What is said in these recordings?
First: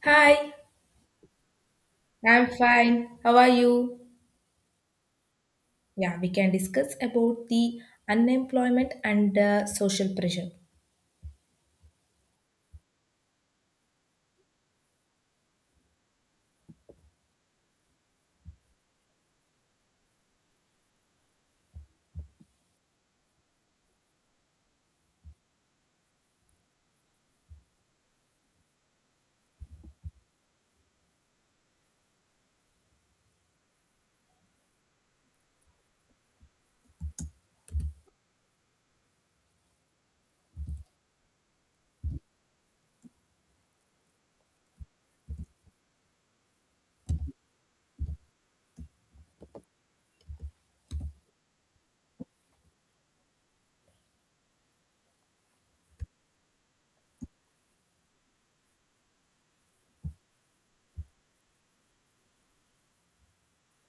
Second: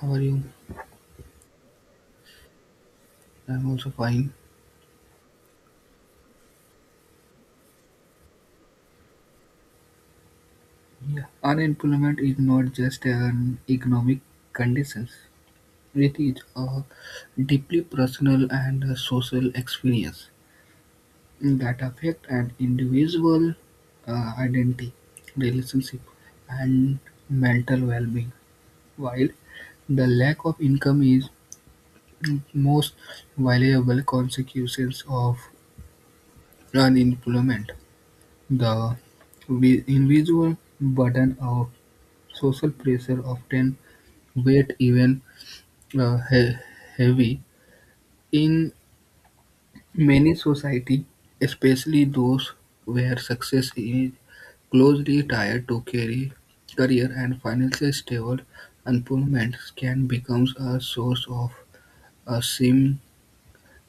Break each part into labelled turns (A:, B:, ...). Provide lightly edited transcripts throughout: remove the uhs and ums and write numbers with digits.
A: How are you?
B: Hi, I'm fine. How are
A: I'm also
B: you?
A: fine.
B: Yeah, we can discuss about the unemployment and social pressure.
A: Yeah. Unemployment is not just an economic condition. It is a deeply personal and a social experience that affect an individual identity, relationship, and mental well-being. While the lack of income is most valuable consequences of unemployment. The individual burden of social pressure often weight even uh, he- heavy in many society, especially those where success is closely tied to career, career and financial stable. Unemployment can become a source of sim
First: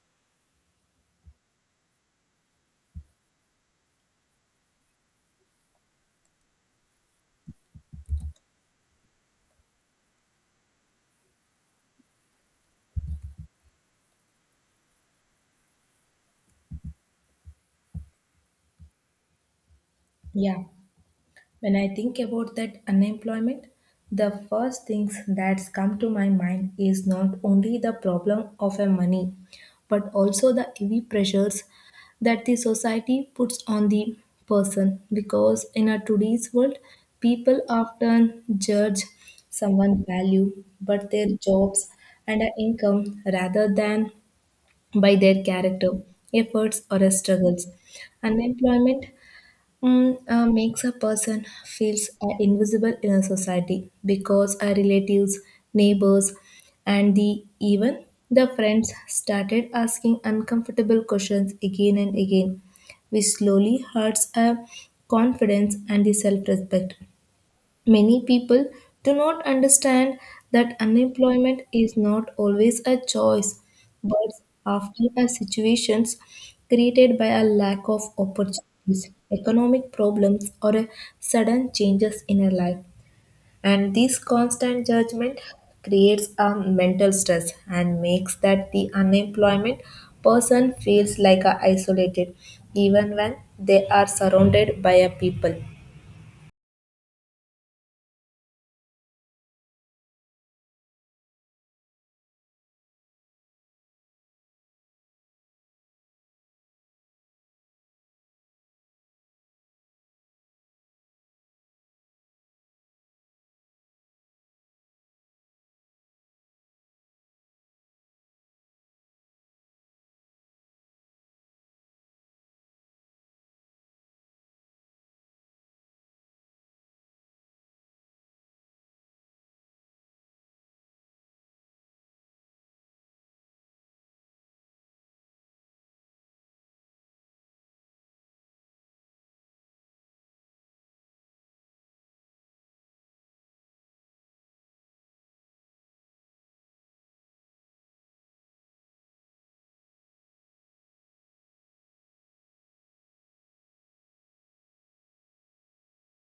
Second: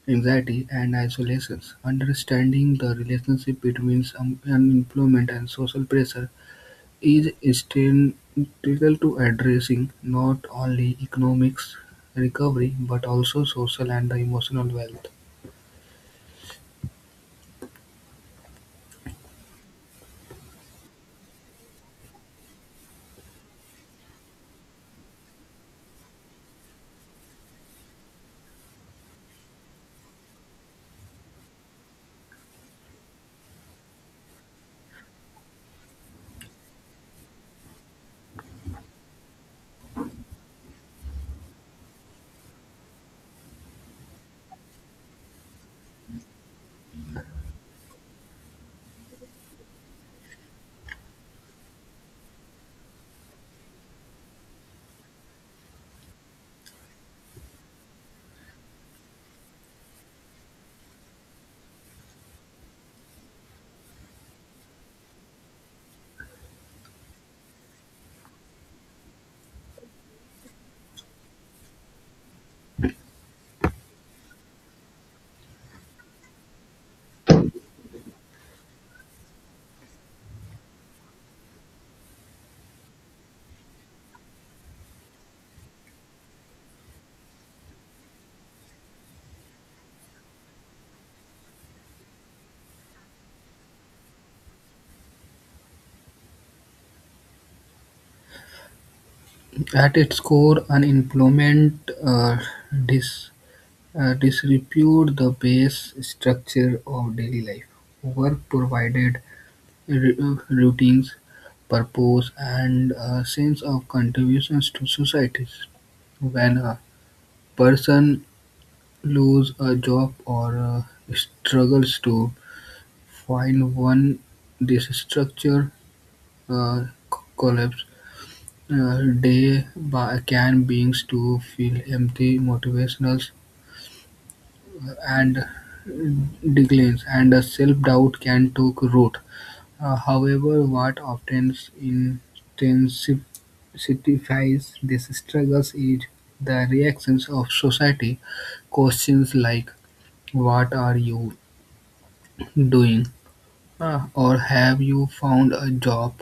A: anxiety and isolation. Understanding the relationship between some unemployment and social pressure is essential to addressing not only economic recovery but also social and the emotional wealth.
B: Yeah. When I think about that unemployment, the first things that's come to my mind is not only the problem of a money, but also the heavy pressures that the society puts on the person. Because in a today's world, people often judge someone's value, but their jobs and a income rather than by their character, efforts, or struggles. Unemployment makes a person feels invisible in a society because our relatives, neighbors, and the even the friends started asking uncomfortable questions again and again, which slowly hurts our confidence and the self-respect. Many people do not understand that unemployment is not always a choice, but often a situation's created by a lack of opportunities, economic problems, or a sudden changes in a life. And this constant judgment creates a mental stress and makes that the unemployment person feels like a isolated even when they are surrounded by a people.
A: At its core, unemployment dis, disrepute the base structure of daily life. Work provided routines, purpose, and a sense of contributions to societies. When a person loses a job or struggles to while when these structures collapse, they by, can beings to feel empty, motivational and declines, and self-doubt can take root. However, what often intensifies these struggles is the reactions of society. Questions like, "What are you doing?" Or, "Have you found a job?"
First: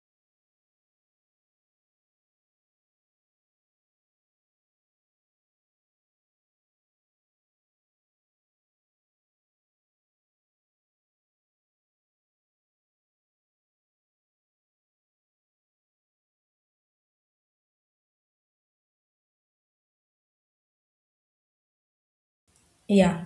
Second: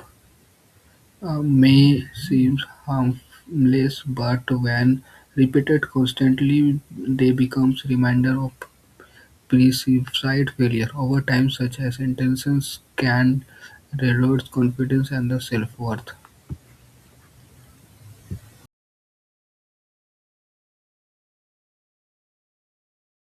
A: May seem harmless, but when repeated constantly, they become reminder of perceived failure. Over time, such as intentions can erode confidence and the self-worth.
B: Yeah.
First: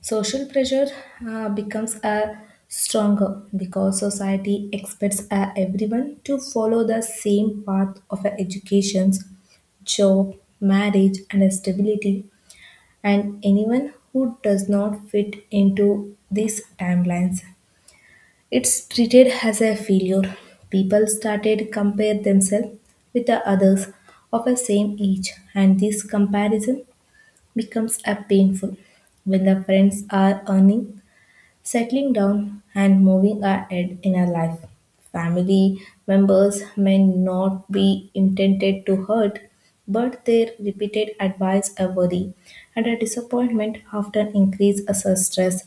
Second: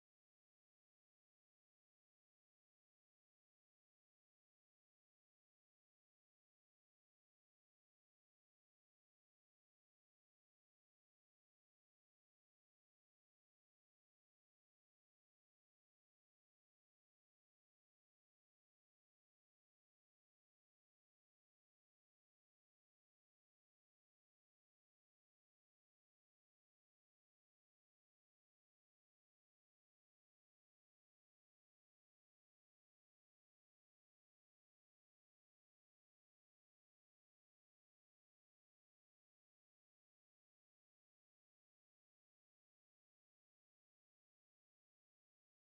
B: Social pressure becomes a stronger because society expects everyone to follow the same path of education, job, marriage, and stability. And anyone who does not fit into these timelines, it's treated as a failure. People started compare themselves with the others of the same age, and this comparison becomes a painful when the friends are earning, settling down and moving ahead in our life. Family members may not be intended to hurt, but their repeated advice are worry, and a disappointment often increase our stress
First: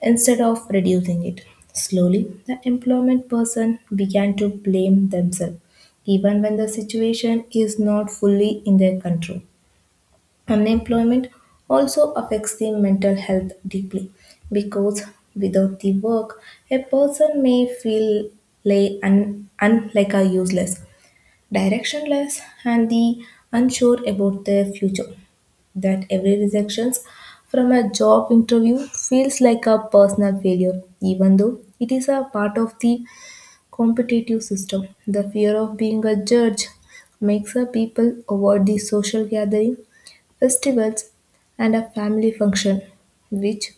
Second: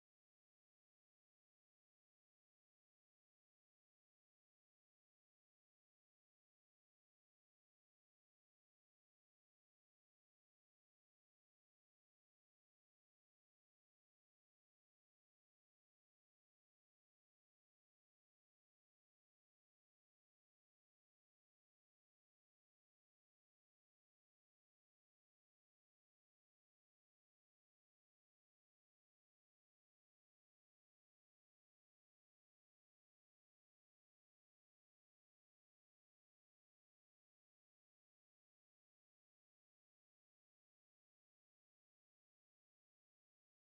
B: instead of reducing it. Slowly, the employment person began to blame themselves, even when the situation is not fully in their control. Unemployment also affects the mental health deeply because without the work, a person may feel like a useless, directionless, and the unsure about their future. That every rejection from a job interview feels like a personal failure, even though it is a part of the competitive system. The fear of being a judge makes a people avoid the social gathering, festivals, and a family function, which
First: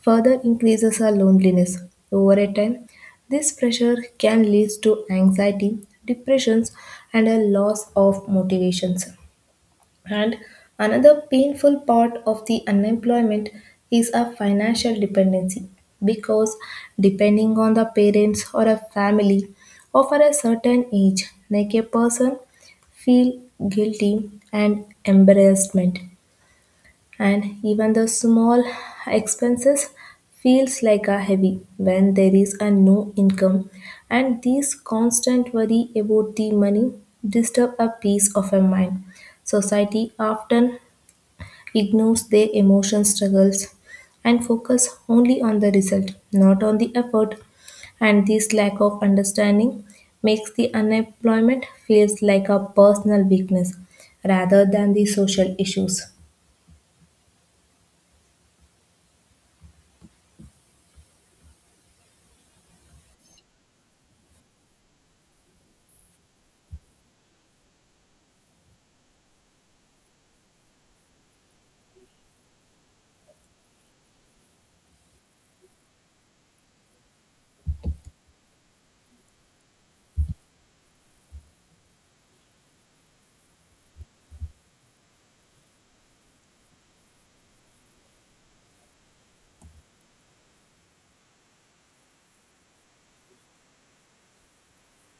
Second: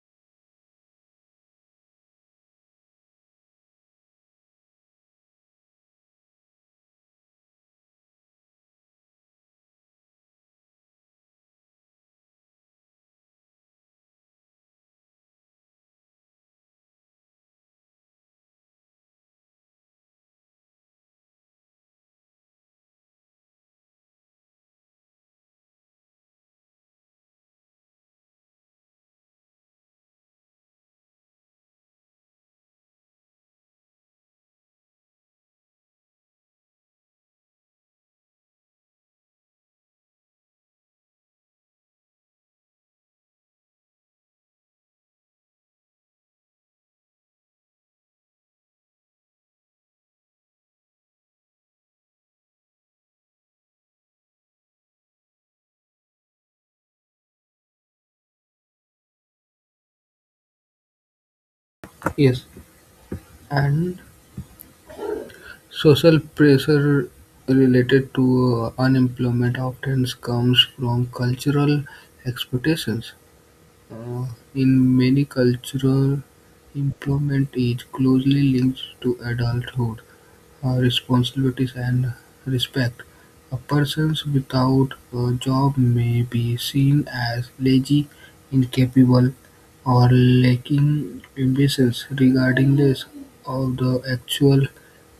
B: further increases our loneliness. Over a time, this pressure can lead to anxiety, depressions, and a loss of motivations. And another painful part of the unemployment is a financial dependency because depending on the parents or a family of a certain age, like a person feel guilty and embarrassment and even the small expenses feels like a heavy when there is a no income and these constant worry about the money disturb a peace of a mind, society often ignores their emotion struggles and focus only on the result, not on the effort, and this lack of understanding makes the unemployment feels like a personal weakness rather than the social issues.
A: Yes, and social pressure related to unemployment often comes from cultural expectations. Uh, In many cultural, employment is closely linked to adulthood, responsibilities, and respect. A person without a job may be seen as lazy, incapable, or lacking ambitions, regardless of the actual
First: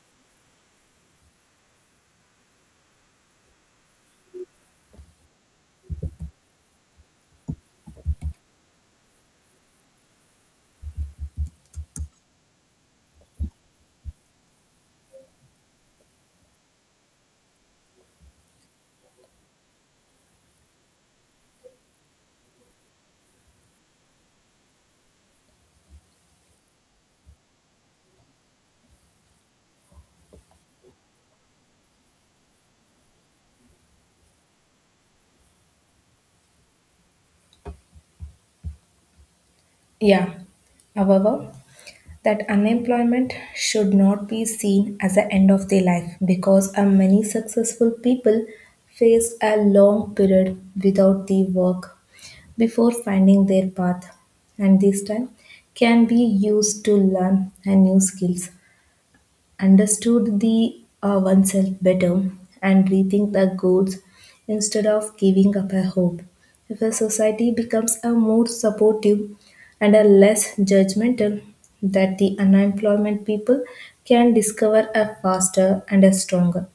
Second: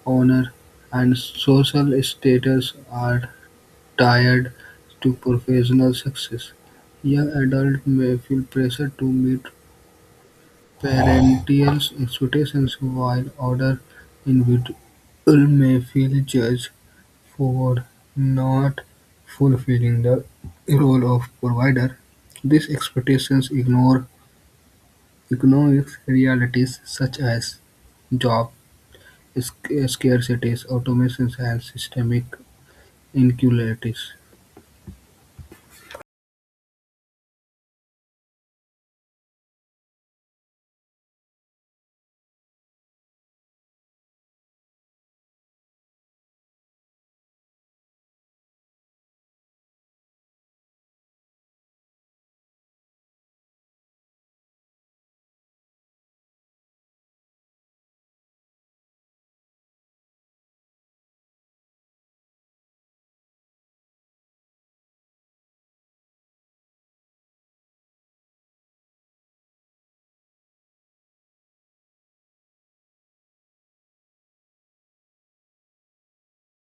A: honor and social status are tied to professional success. Young adults may feel pressure to meet parental expectations, while older individuals may feel judged for not fulfilling the role of provider. These expectations ignore economic realities such as job scarcities, automations, and systemic inequalities.
B: Yeah. However, that unemployment should not be seen as the end of their life because many successful people face a long period without the work before finding their path, and this time can be used to learn a new skills, understood the oneself better and rethink their goals instead of giving up a hope. If a society becomes a more supportive and a less judgmental, that the unemployment people can discover a faster and a stronger.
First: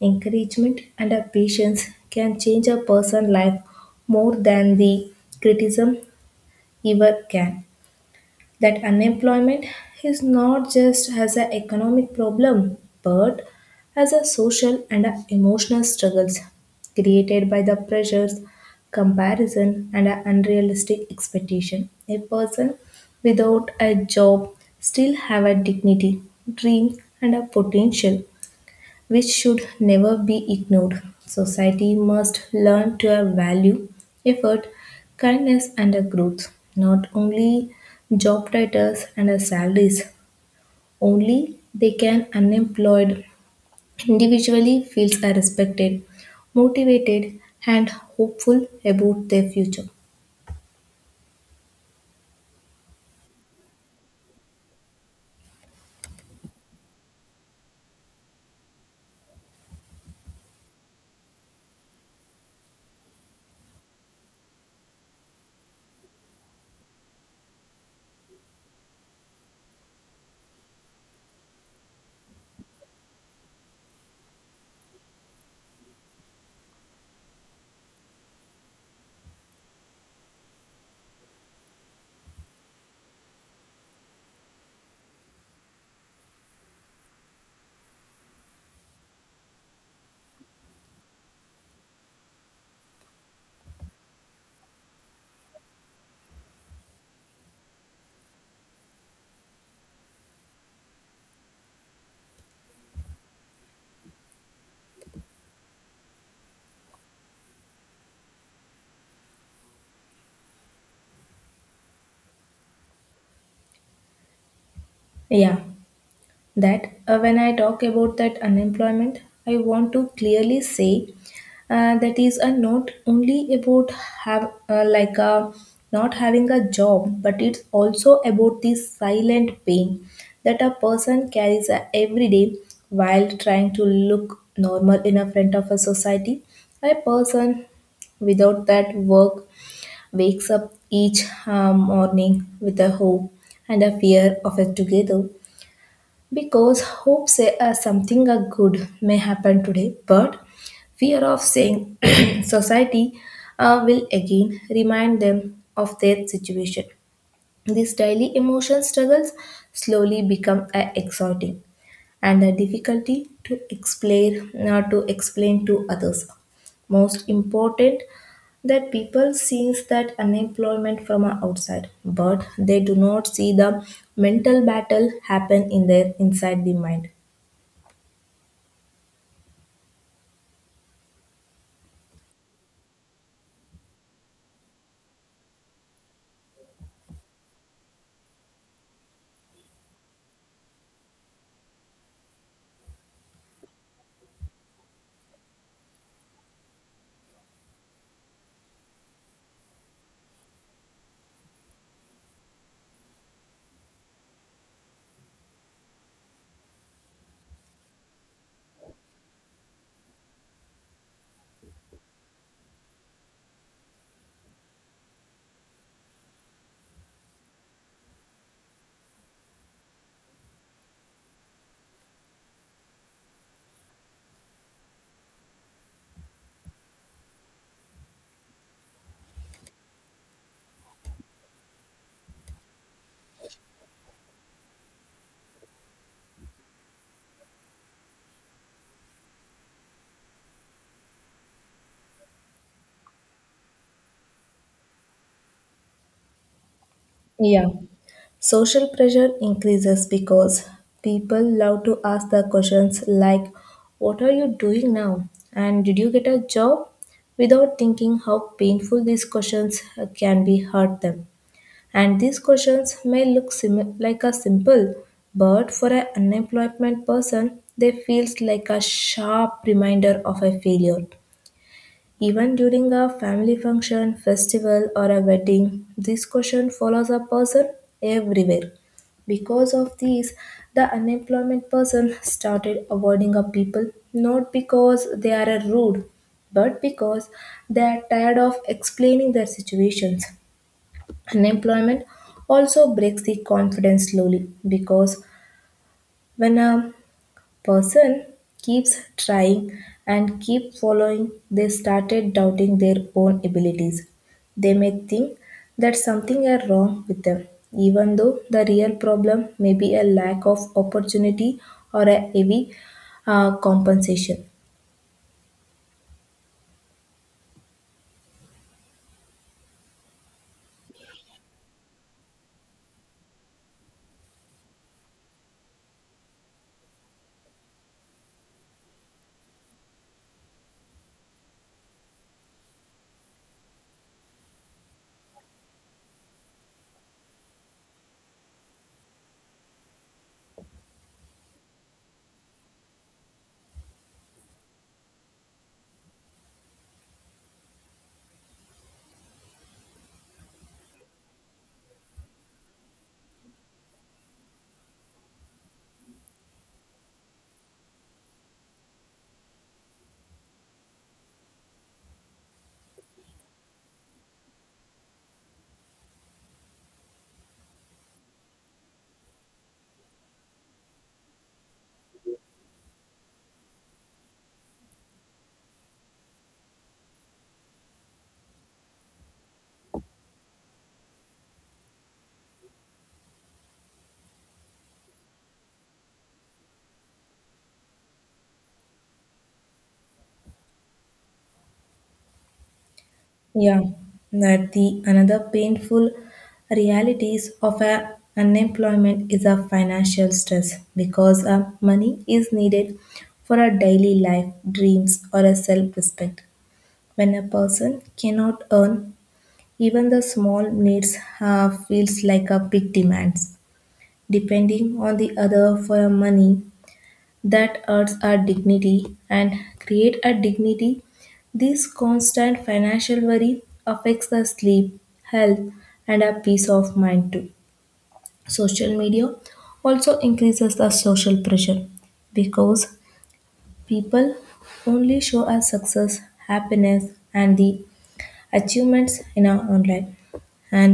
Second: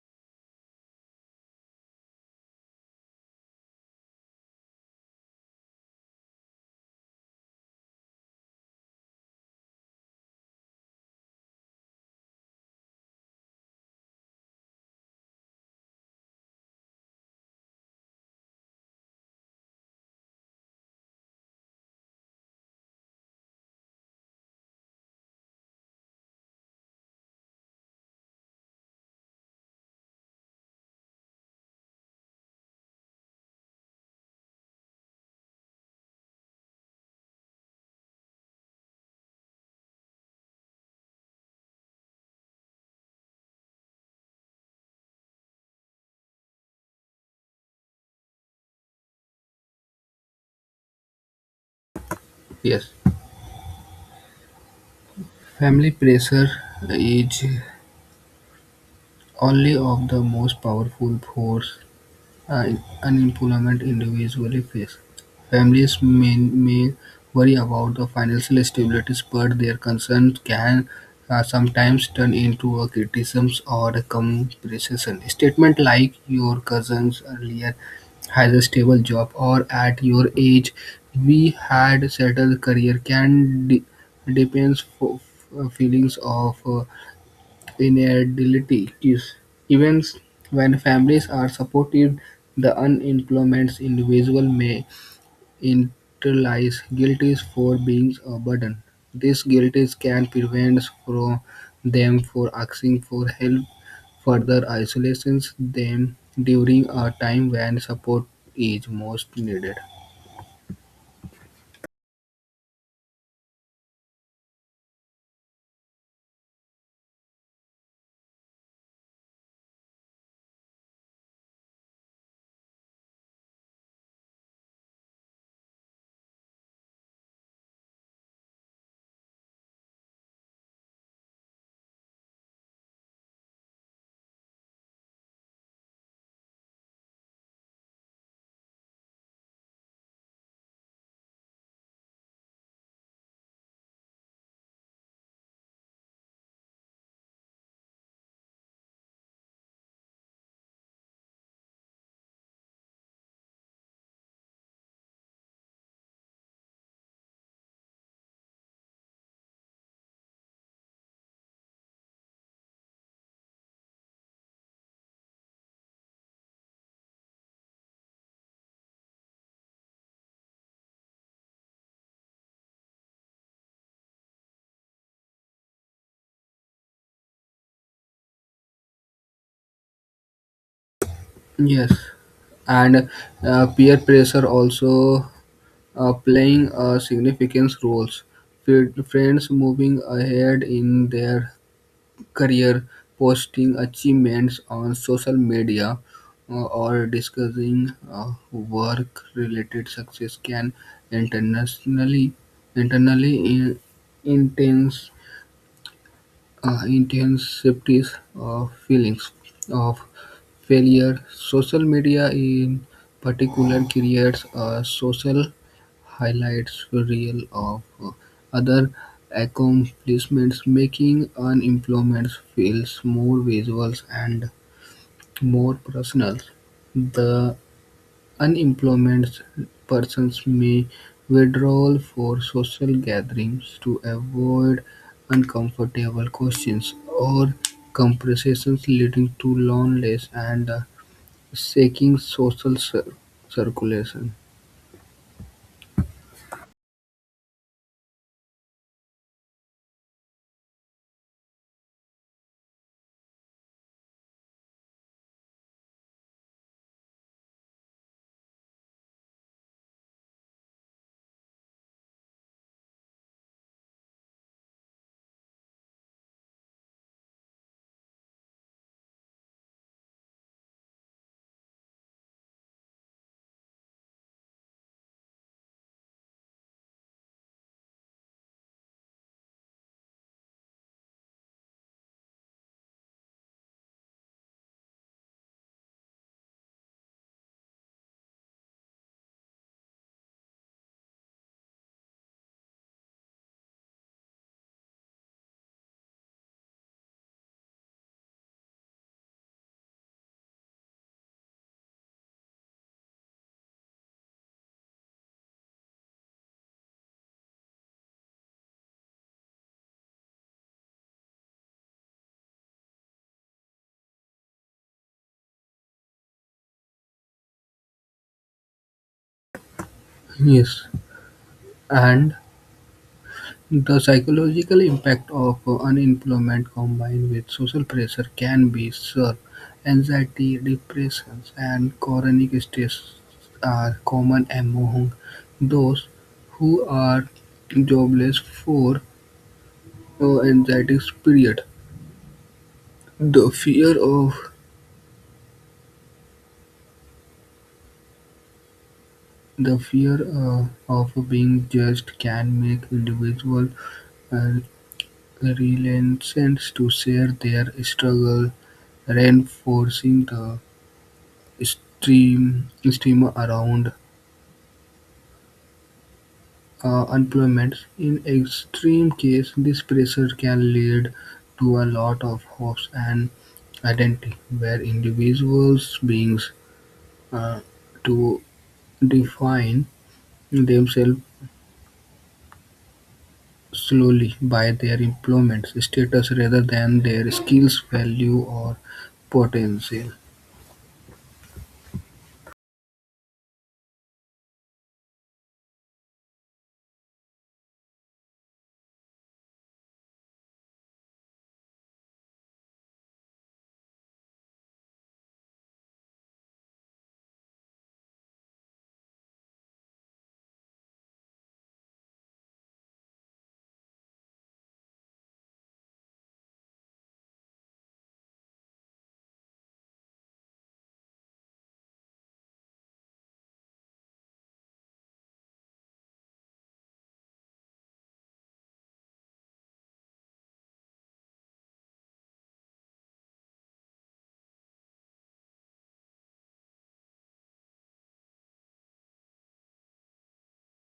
B: Encouragement and a patience can change a person's life more than the criticism ever can. That unemployment is not just as an economic problem but as a social and a emotional struggles created by the pressures, comparison and a unrealistic expectation. A person without a job still have a dignity, dream, and a potential which should never be ignored. Society must learn to value effort, kindness, and a growth, not only job titles and a salaries. Only they can unemployed individually feels are respected, motivated, and hopeful about their future.
A: Yes. Family pressure is only of the most powerful force unemployed individuals face. Families may worry about the financial stability, but their concerns can sometimes turn into a criticism or a comparison. Statement like your cousins earlier has a stable job or at your age we had settled career can depends for feelings of ineligibility is even when families are supported, the unemployment individual may internalize guilt for being a burden. This guilt can prevent from them for asking for help. Further isolates them during a time when support is most needed.
B: Yeah. that When I talk about that unemployment, I want to clearly say that is not only about have like not having a job, but it's also about the silent pain that a person carries every day while trying to look normal in a front of a society. A person without that work wakes up each morning with a hope and a fear of it together because hope say something a good may happen today, but fear of saying society will again remind them of their situation. These daily emotion struggles slowly become exhausting and the difficulty to explain to explain to others. Most important that people sees that unemployment from outside, but they do not see the mental battle happen in their inside the mind.
A: Yes, and peer pressure also playing a significant role. Friends moving ahead in their career, posting achievements on social media, or discussing work-related success can internationally internally in, intense intensities of feelings of failure. Social media, in particular, creates a social highlights reel of other accomplishments, making unemployment feels more visual and more personal. The unemployed persons may withdraw for social gatherings to avoid uncomfortable questions or conversations leading to loneliness and shaky social circulation.
B: Yeah. Social pressure increases because people love to ask the questions like, "What are you doing now?" and "Did you get a job?" without thinking how painful these questions can be hurt them. And these questions may look like a simple, but for an unemployment person, they feels like a sharp reminder of a failure. Even during a family function, festival, or a wedding, this question follows a person everywhere. Because of these, the unemployment person started avoiding a people not because they are a rude, but because they are tired of explaining their situations. Unemployment also breaks the confidence slowly because when a person keeps trying and keep following, they started doubting their own abilities. They may think that something is wrong with them, even though the real problem may be a lack of opportunity or a heavy compensation.
A: Yes, and the psychological impact of unemployment combined with social pressure can be severe. Anxiety, depression, and chronic stress are common among those who are jobless for an anxiety period. The fear of the fear of being judged can make individuals uh, reluctant to share their struggle, reinforcing the streamer around unemployment. In extreme case, this pressure can lead to a lot of hopes and identity, where individuals beings uh, to define themselves slowly by their employment status rather than their skills, value, or potential.
B: Yeah, that the another painful realities of a unemployment is a financial stress because money is needed for a daily life, dreams, or a self-respect. When a person cannot earn, even the small needs feels like a big demands. Depending on the other for money that hurts our dignity and create a dignity. This constant financial worry affects our sleep, health, and our peace of mind too. Social media also increases the social pressure because people only show us success, happiness, and the achievements in our online. An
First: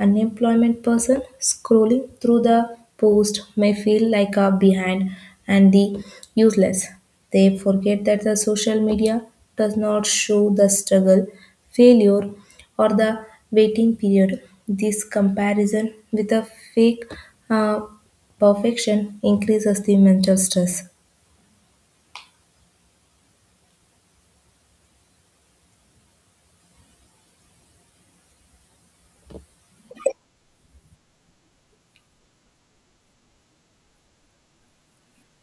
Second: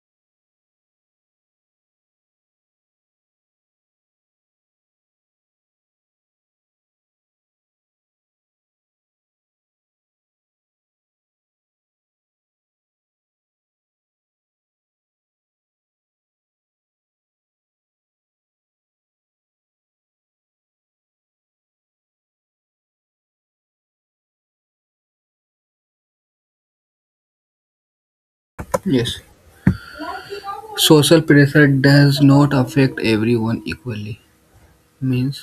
B: unemployment person scrolling through the post may feel like a behind and the useless. They forget that the social media does not show the struggle, failure, or the waiting period. This comparison with a fake uh, perfection increases the mental stress.
A: Yes. Social pressure does not affect everyone equally. Means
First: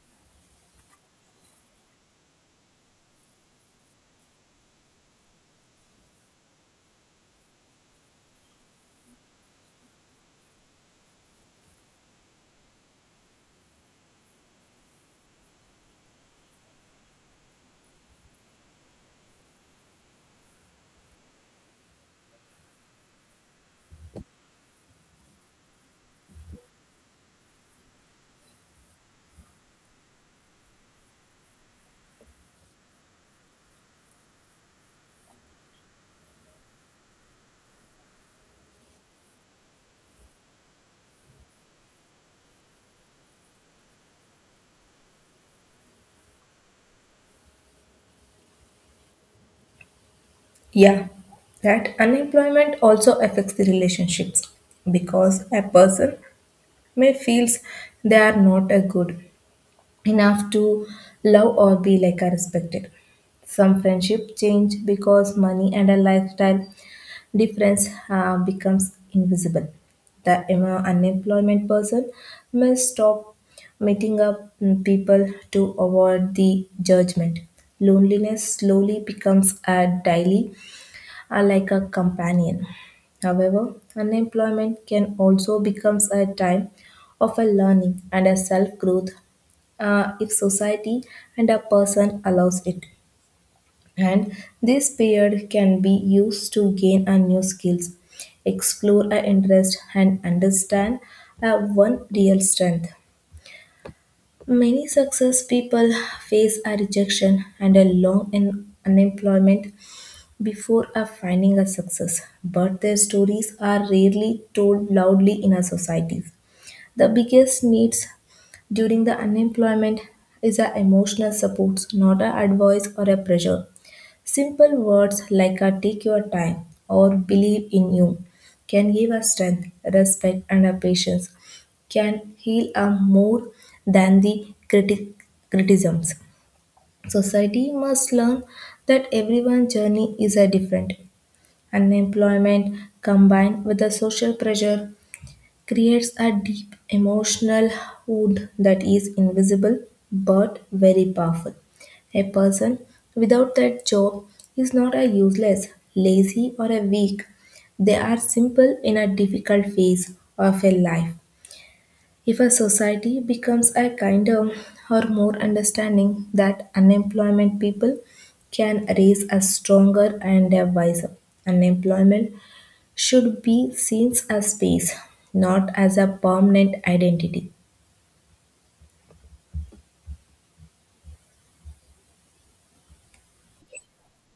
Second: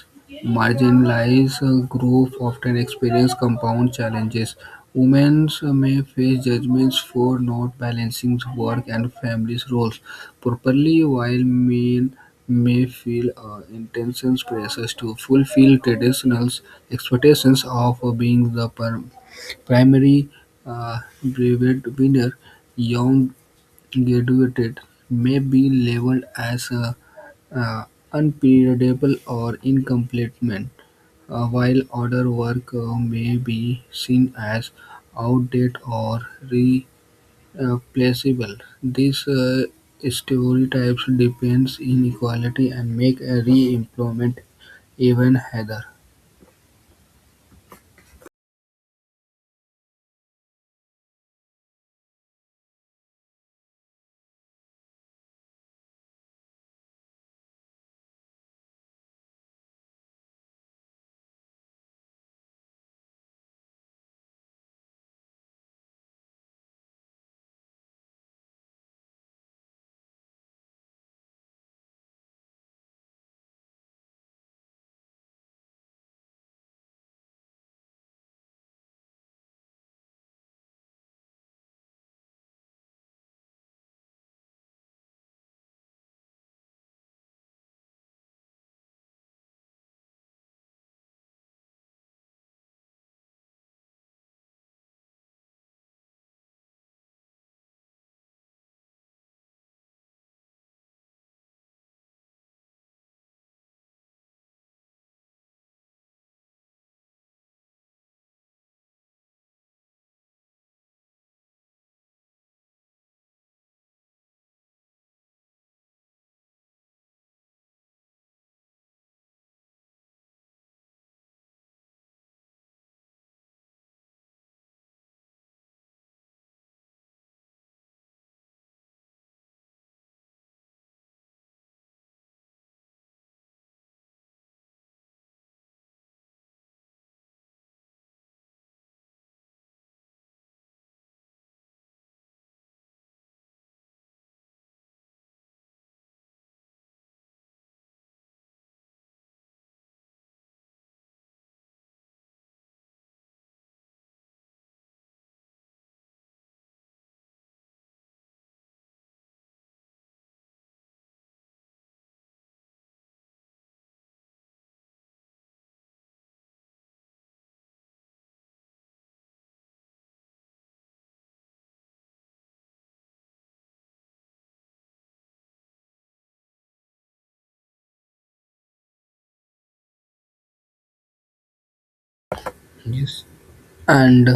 A: marginalized groups often experience compound challenges. Women may face judgments for not balancing work and family roles properly, while men may feel intense pressures to fulfill traditional expectations of being the primary brevet winner. Young graduated may be labeled as uh, unperiodable or incompletement. While other work may be seen as outdated or replaceable, these stereotypes depends inequality and make a re-employment even harder.
B: Yeah, that unemployment also affects the relationships because a person may feels they are not a good enough to love or be like a respected. Some friendship change because money and a lifestyle difference becomes invisible. The unemployment person may stop meeting up people to avoid the judgment. Loneliness slowly becomes a daily are like a companion. However, unemployment can also become a time of a learning and a self growth if society and a person allows it. And this period can be used to gain a new skills, explore a interest, and understand a one real strength. Many success people face a rejection and a long in unemployment before a finding a success, but their stories are rarely told loudly in our societies. The biggest needs during the unemployment is a emotional support, not a advice or a pressure. Simple words like a "take your time" or "believe in you" can give us strength, respect, and a patience can heal us more than the criticisms. Society must learn that everyone's journey is a different. Unemployment combined with the social pressure creates a deep emotional wound that is invisible but very powerful. A person without that job is not a useless, lazy, or a weak. They are simple in a difficult phase of a life. If a society becomes a kinder or more understanding that unemployment people can raise a stronger and a wiser. Unemployment should be seen as space, not as a permanent identity.
A: Yes, and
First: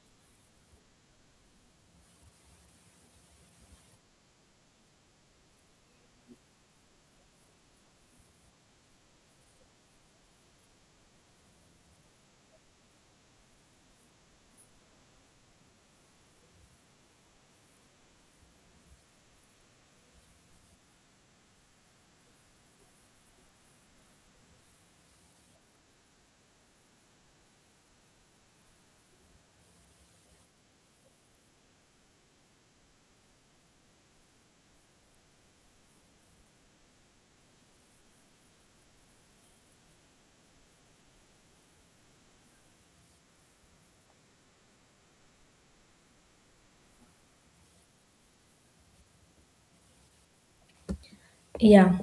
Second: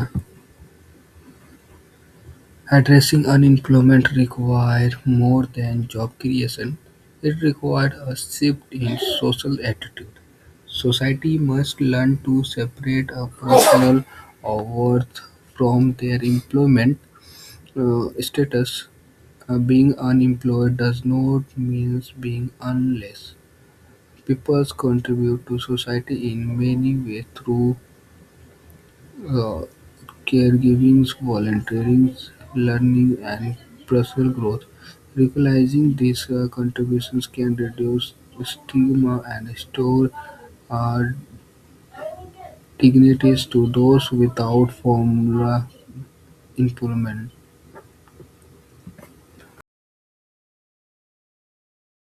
A: addressing unemployment required more than job creation. It required a shift in social attitude. Society must learn to separate a personal worth from their employment status. Being unemployed does not mean being unless. People contribute to society in many ways through uh, caregiving, volunteering, learning, and personal growth. Recognizing these contributions can reduce stigma and restore uh, dignities to those without formal employment.
B: Yeah.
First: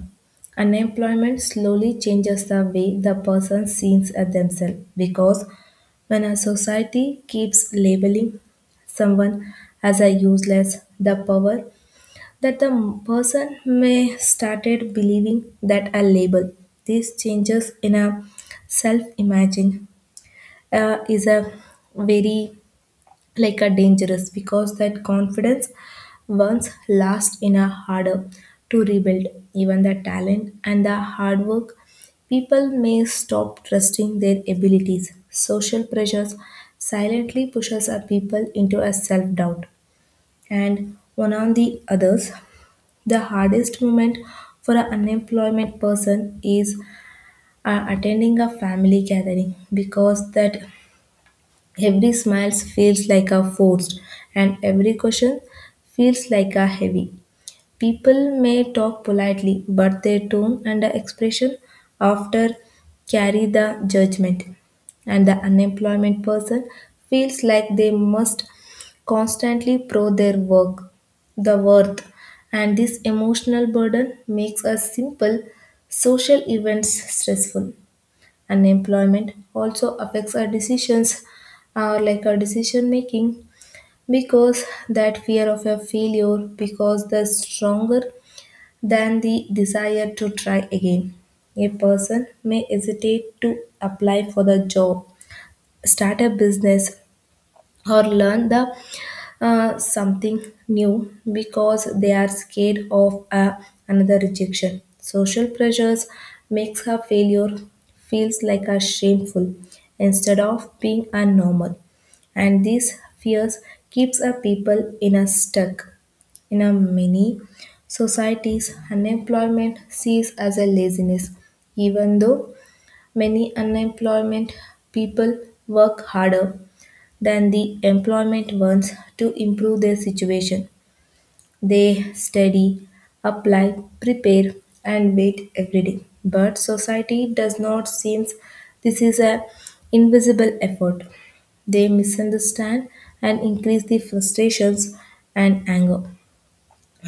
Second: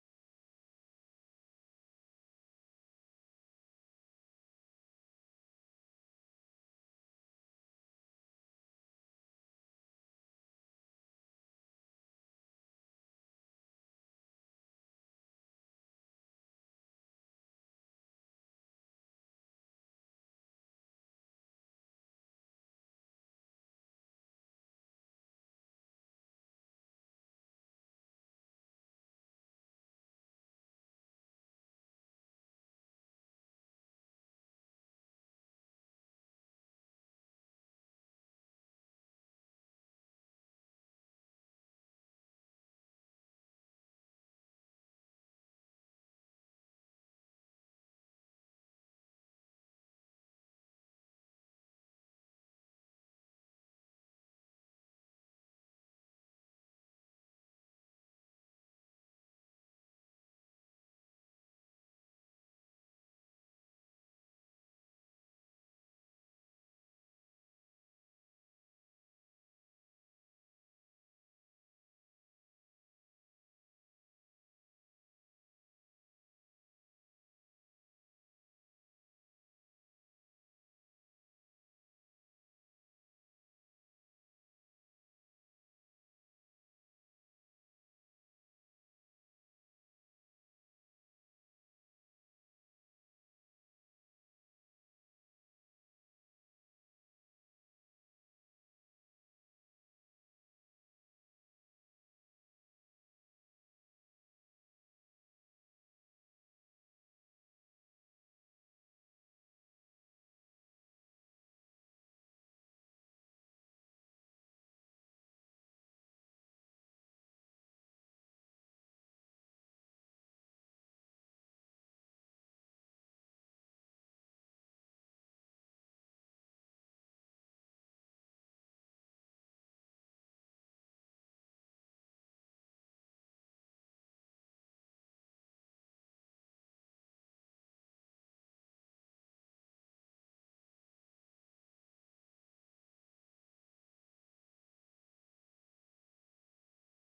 B: Unemployment slowly changes the way the person sees at themselves because when a society keeps labeling someone as a useless, the power that the person may started believing that a label, these changes in a self imagine is a very like a dangerous because that confidence once lost in a harder to rebuild. Even the talent and the hard work, people may stop trusting their abilities. Social pressures silently pushes a people into a self doubt and one on the others. The hardest moment for an unemployment person is attending a family gathering because that every smile feels like a forced and every question feels like a heavy. People may talk politely, but their tone and expression after carry the judgment, and the unemployment person feels like they must constantly prove their work, the worth, and this emotional burden makes a simple social events stressful. Unemployment also affects our decisions, like our decision making, because that fear of a failure, because the stronger than the desire to try again. A person may hesitate to apply for the job, start a business, or learn the something new because they are scared of another rejection. Social pressures makes her failure feels like a shameful instead of being a normal, and these fears keeps a people in a stuck. In a many societies, unemployment sees as a laziness, even though many unemployment people work harder than the employment ones to improve their situation. They study, apply, prepare, and wait every day. But society does not seem this is a invisible effort. They misunderstand and increase the frustrations and anger.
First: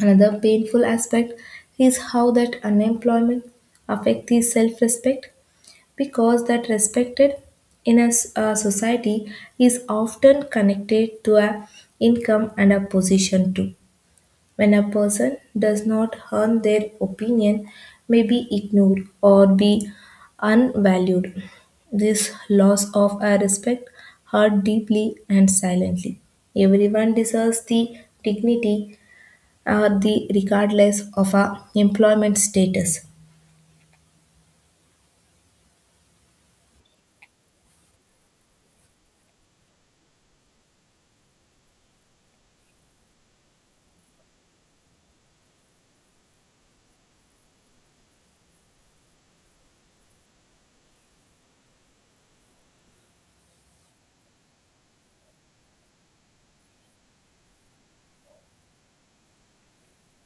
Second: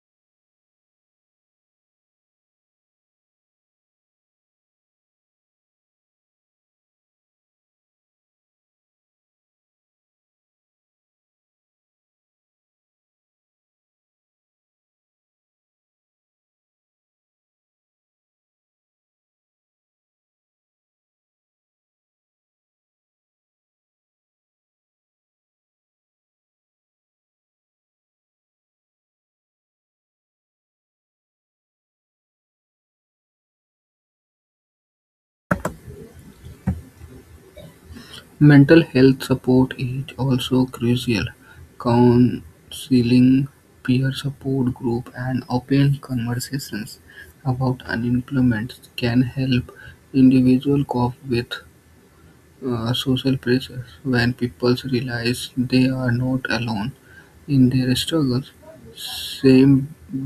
B: Another painful aspect is how that unemployment affects the self-respect because that respected in a a society is often connected to a income and a position too when a person does not earn their opinion may be ignored or be unvalued. This loss of a respect hurt deeply and silently. Everyone deserves the dignity, the regardless of our employment status.
A: Mental health support is also crucial. Counseling, peer support group, and open conversations about unemployment can help individuals cope with social pressures when people realize they are not alone in their struggles same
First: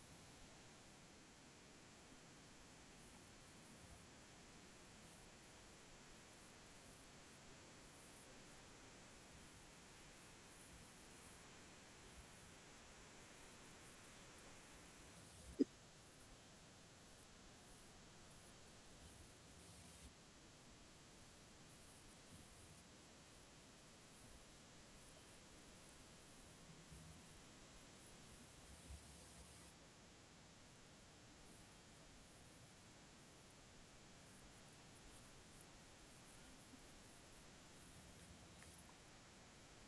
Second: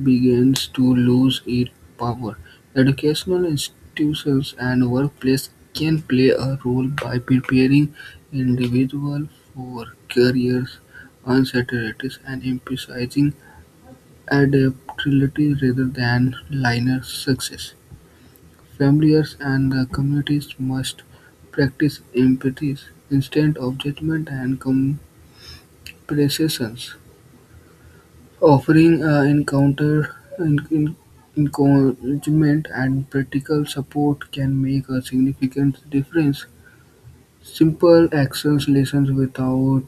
A: begins to lose its power. Educational institutions and workplace can play a role by preparing individuals for careers uncertainties and emphasizing adaptability rather than linear success. Families and the communities must practice empathy instead of judgment and comparison, offering encouragement and practical support can make a significant difference. Simple actions listen without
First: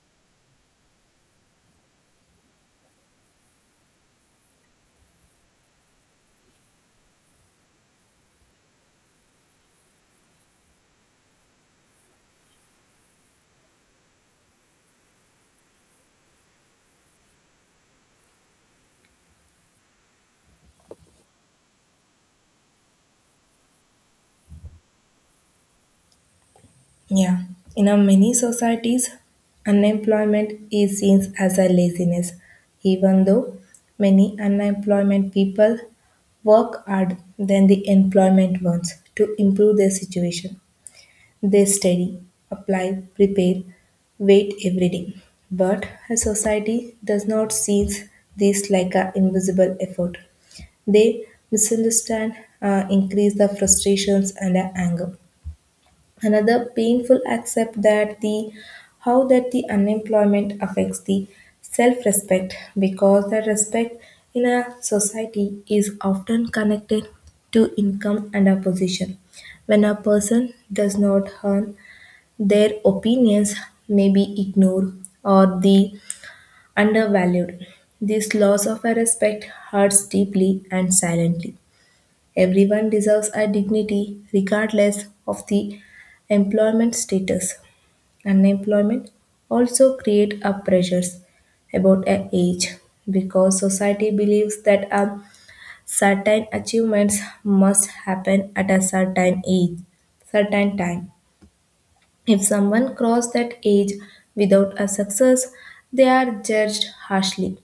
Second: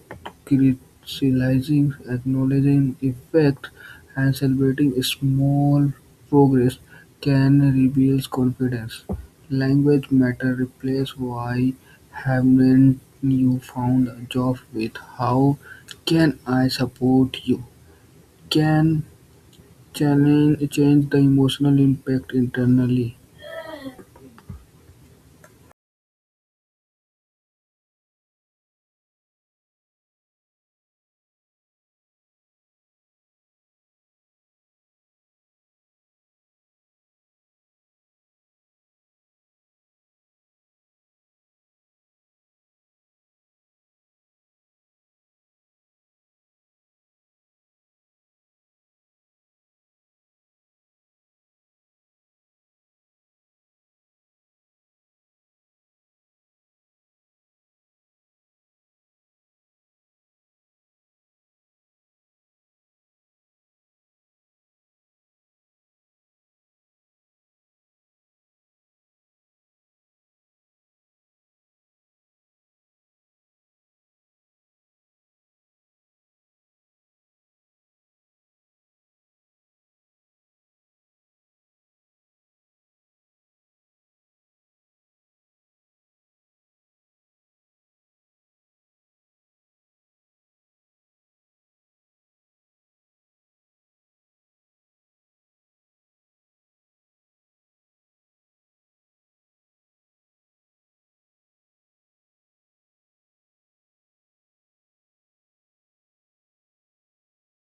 A: criticizing, acknowledging effect, and celebrating small progress can rebuild confidence. Language matter replace why haven't you found a job with how can I support you? Can change the emotional impact internally.
B: Yeah, in a many societies, unemployment is seen as a laziness, even though many unemployment people work hard than the employment ones to improve their situation. They study, apply, prepare, wait every day. But a society does not see this like an invisible effort. They misunderstand, increase the frustrations and the anger. Another painful accept that the how that the unemployment affects the self-respect because the respect in a society is often connected to income and a position when a person does not earn their opinions may be ignored or the undervalued. This loss of a respect hurts deeply and silently. Everyone deserves a dignity regardless of the employment status. Unemployment also create a pressures about a age because society believes that a certain achievements must happen at a certain age, certain time. If someone cross that age without a success, they are judged harshly.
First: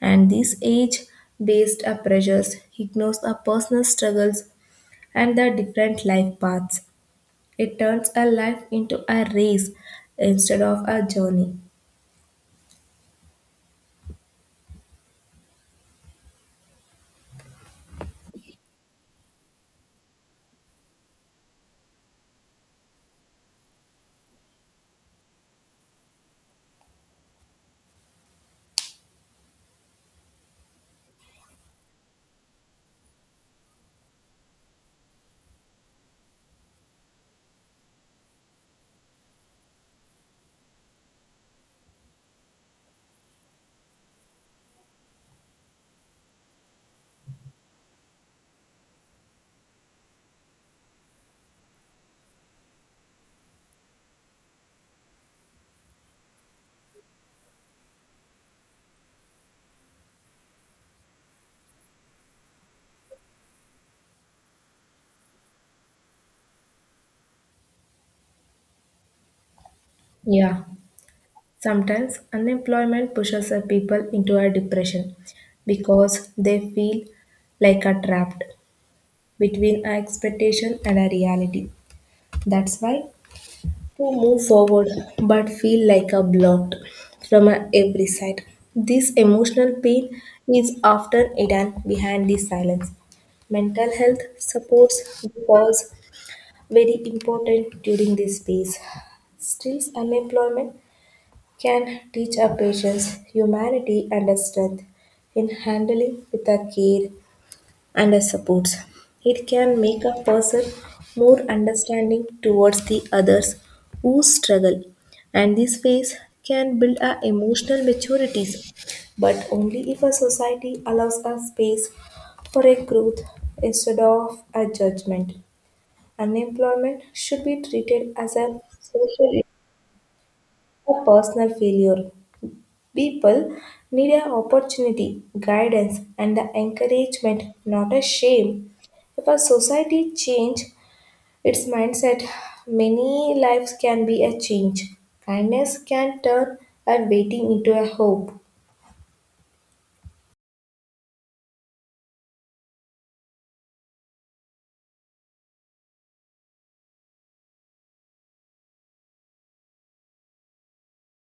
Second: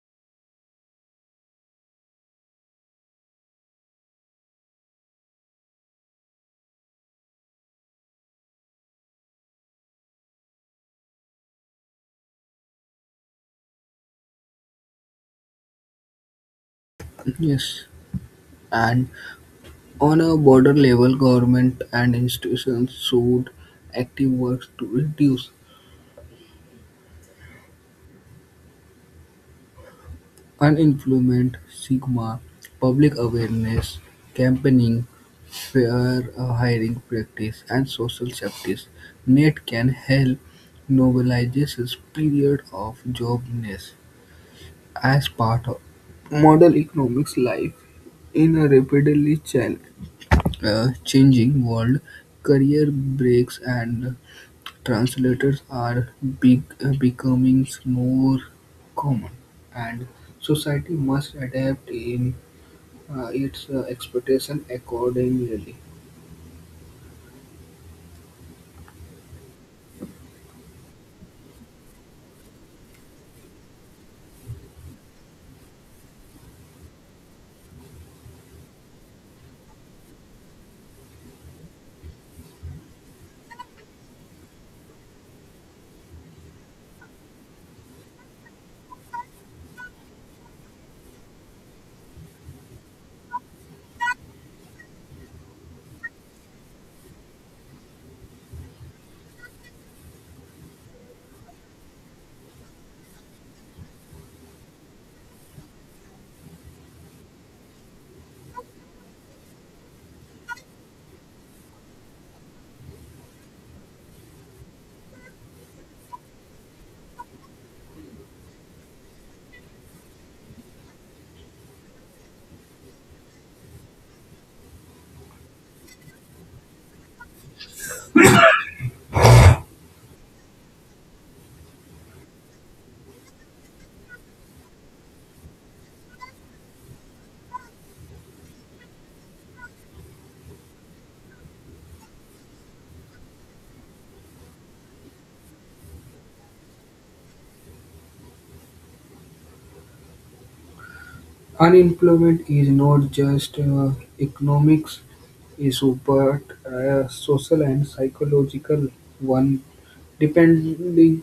B: And this age based pressures ignores the personal struggles and the different life paths. It turns a life into a race instead of a journey.
A: Yes. And on a border level, government and institutions should active work to reduce unemployment, stigma, public awareness, campaigning, fair hiring practice, and social justice. NET can help normalize this period of joblessness as part of modern economics life in a rapidly changing world. Career breaks and translators are big, becoming more common, and society must adapt in its expectation accordingly.
B: Yeah, sometimes unemployment pushes a people into a depression because they feel like a trapped between a expectation and a reality. That's why to move forward but feel like a blocked from every side. This emotional pain is often hidden behind this silence. Mental health supports was very important during this phase. Still, unemployment can teach our patients humanity and a strength in handling with a care and as supports. It can make a person more understanding towards the others who struggle, and this phase can build our emotional maturities, but only if a society allows a space for a growth instead of a judgment. Unemployment should be treated as a social or personal failure. People need an opportunity, guidance, and the encouragement, not a shame. If a society change its mindset, many lives can be a change. Kindness can turn a waiting into a hope.
A: Unemployment is not just economics issue, but a social and psychological one, depending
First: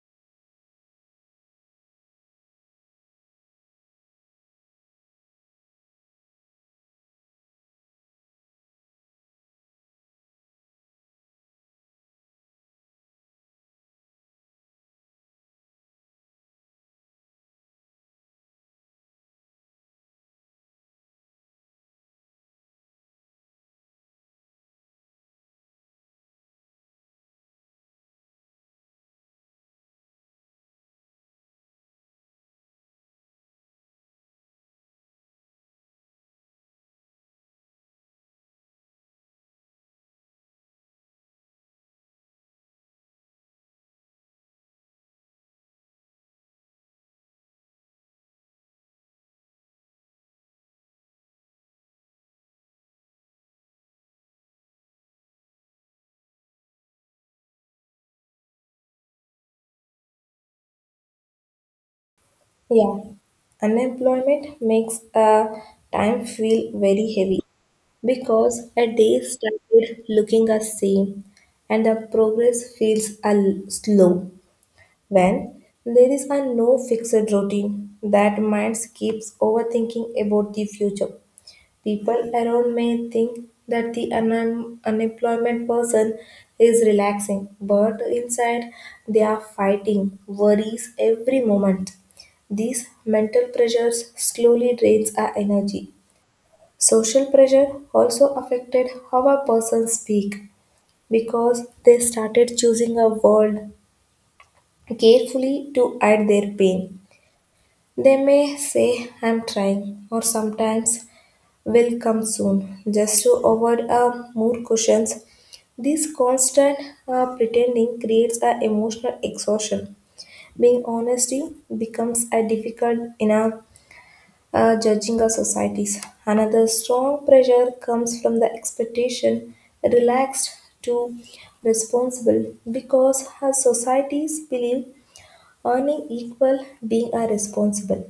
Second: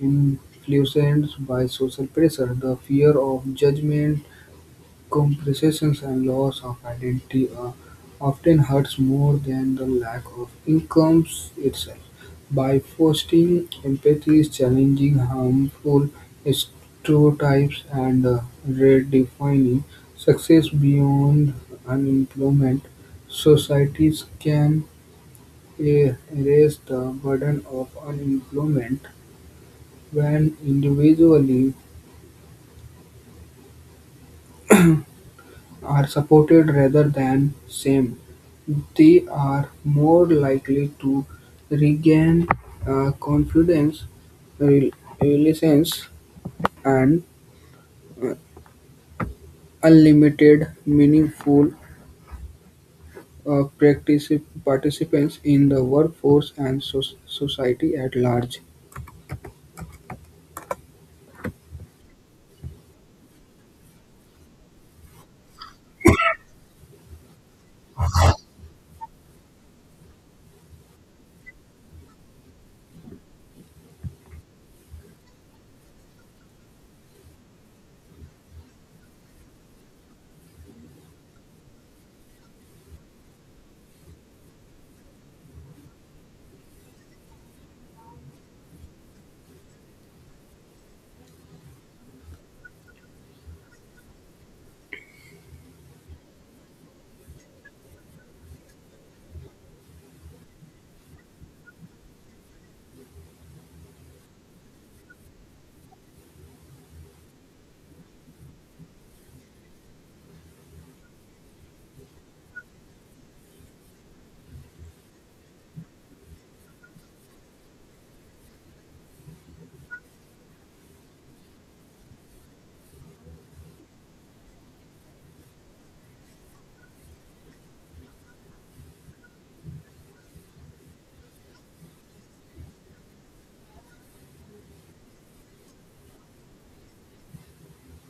A: influenced by social pressure, the fear of judgment, compressions and loss of identity often hurts more than the lack of incomes itself. By fostering empathy, challenging harmful stereotypes, and redefining success beyond unemployment, societies can erase the burden of unemployment when individually are supported rather than shamed, they are more likely to regain confidence, rel- resilience, and uh, unlimited meaningful participants in the workforce and society at large.
B: Yeah, unemployment makes a time feel very heavy because a day started looking the same and the progress feels a slow. When there is a no fixed routine that mind keeps overthinking about the future. People around may think that the unemployment person is relaxing, but inside they are fighting worries every moment. These mental pressures slowly drains our energy. Social pressure also affected how a person speak because they started choosing a word carefully to hide their pain. They may say, I'm trying, or sometimes, will come soon, just to avoid more questions. This constant pretending creates an emotional exhaustion. Being honesty becomes a difficult in a judging our societies. Another strong pressure comes from the expectation relaxed to responsible because our societies believe earning equal being a responsible.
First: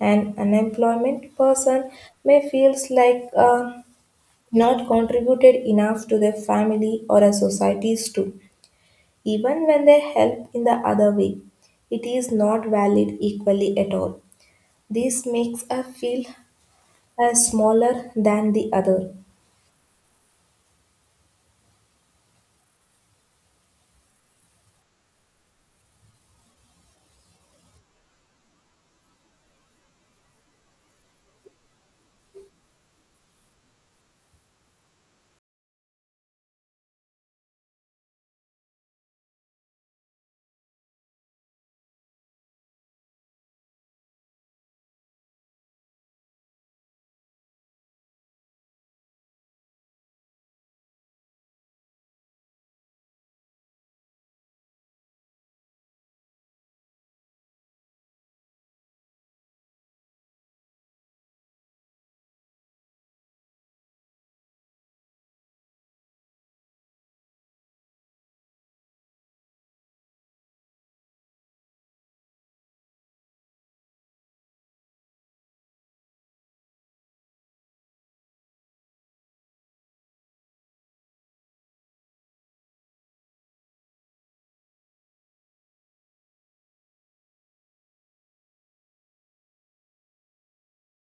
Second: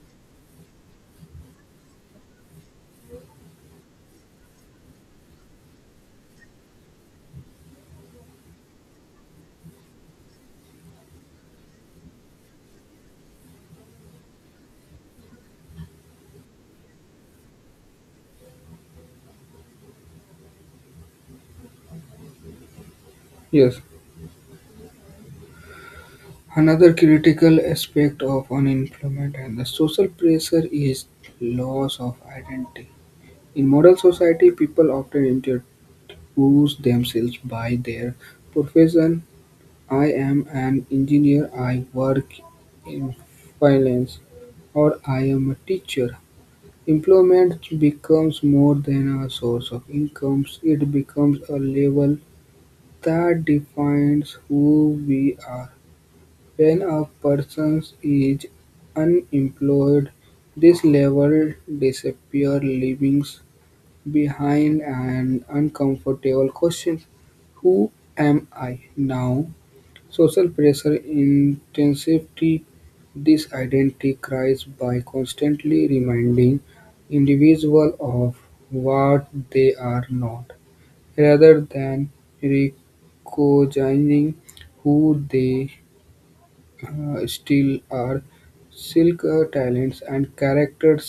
B: An unemployment person may feel like not contributed enough to their family or a society's too, even when they help in the other way. It is not valid equally at all. This makes us feel as smaller than the other.
A: Yes. Another critical aspect of unemployment and the social pressure is loss of identity. In modern society, people often choose themselves by their profession. I am an engineer, I work in finance, or I am a teacher. Employment becomes more than a source of income, it becomes a level that defines who we are. When a person is unemployed, this level disappears, leaving behind an uncomfortable question: who am I now? Social pressure intensifies this identity crisis by constantly reminding individuals of what they are not, rather than recognizing who they still are silk talents and characters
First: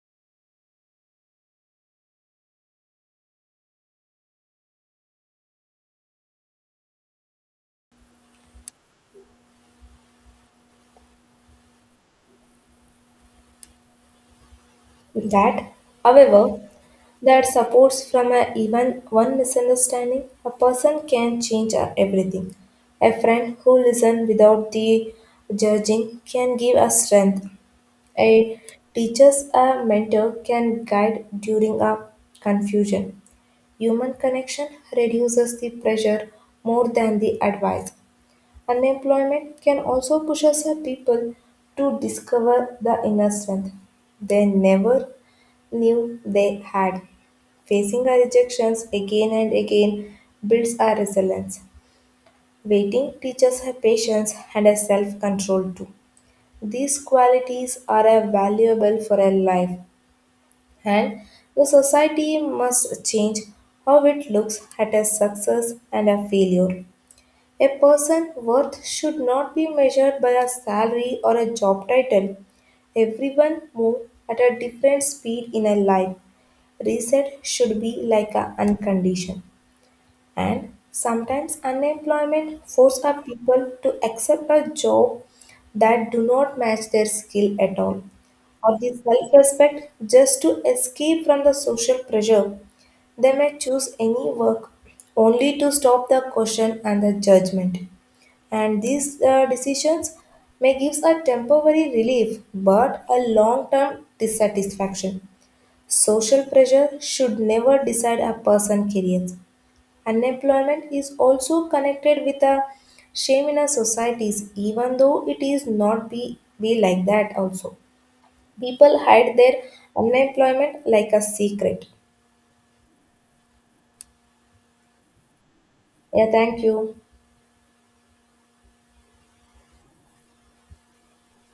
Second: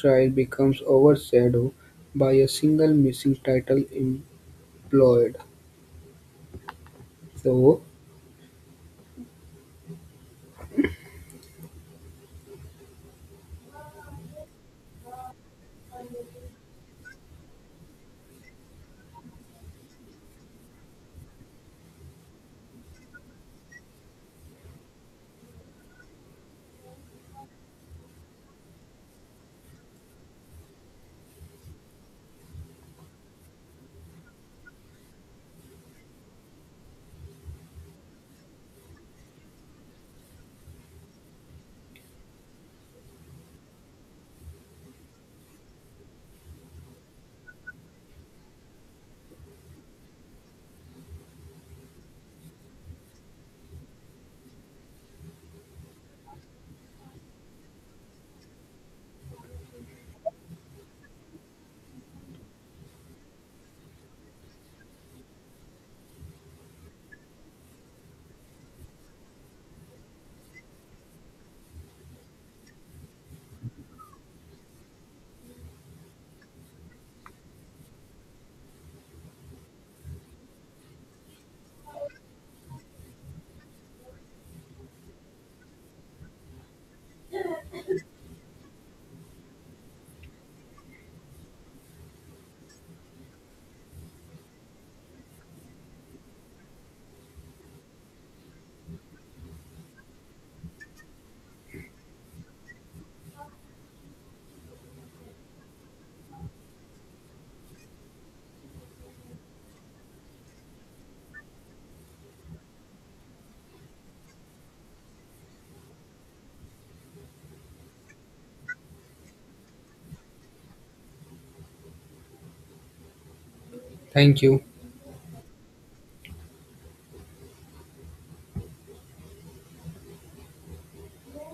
A: trial becomes overshadowed by a single missing title employed so
B: That, however, that supports from a, even one misunderstanding, a person can change everything. A friend who listens without the judging can give us strength. A teacher's a mentor can guide during a confusion. Human connection reduces the pressure more than the advice. Unemployment can also push us a people to discover the inner strength they never knew they had. Facing our rejections again and again builds our resilience. Waiting teaches her patience and her self control too. These qualities are, valuable for her life, and the society must change how it looks at a success and a failure. A person's worth should not be measured by a salary or a job title. Everyone moves at a different speed in a life. Reset should be like a uncondition, and sometimes unemployment force our people to accept a job that do not match their skill at all or the self-respect just to escape from the social pressure. They may choose any work only to stop the question and the judgment, and these, decisions may give a temporary relief but a long-term dissatisfaction. Social pressure should never decide a person's career. Unemployment is also connected with a shame in our societies, even though it is not be like that also. People hide their unemployment like a secret.
A: thank you.
B: Yeah, thank you.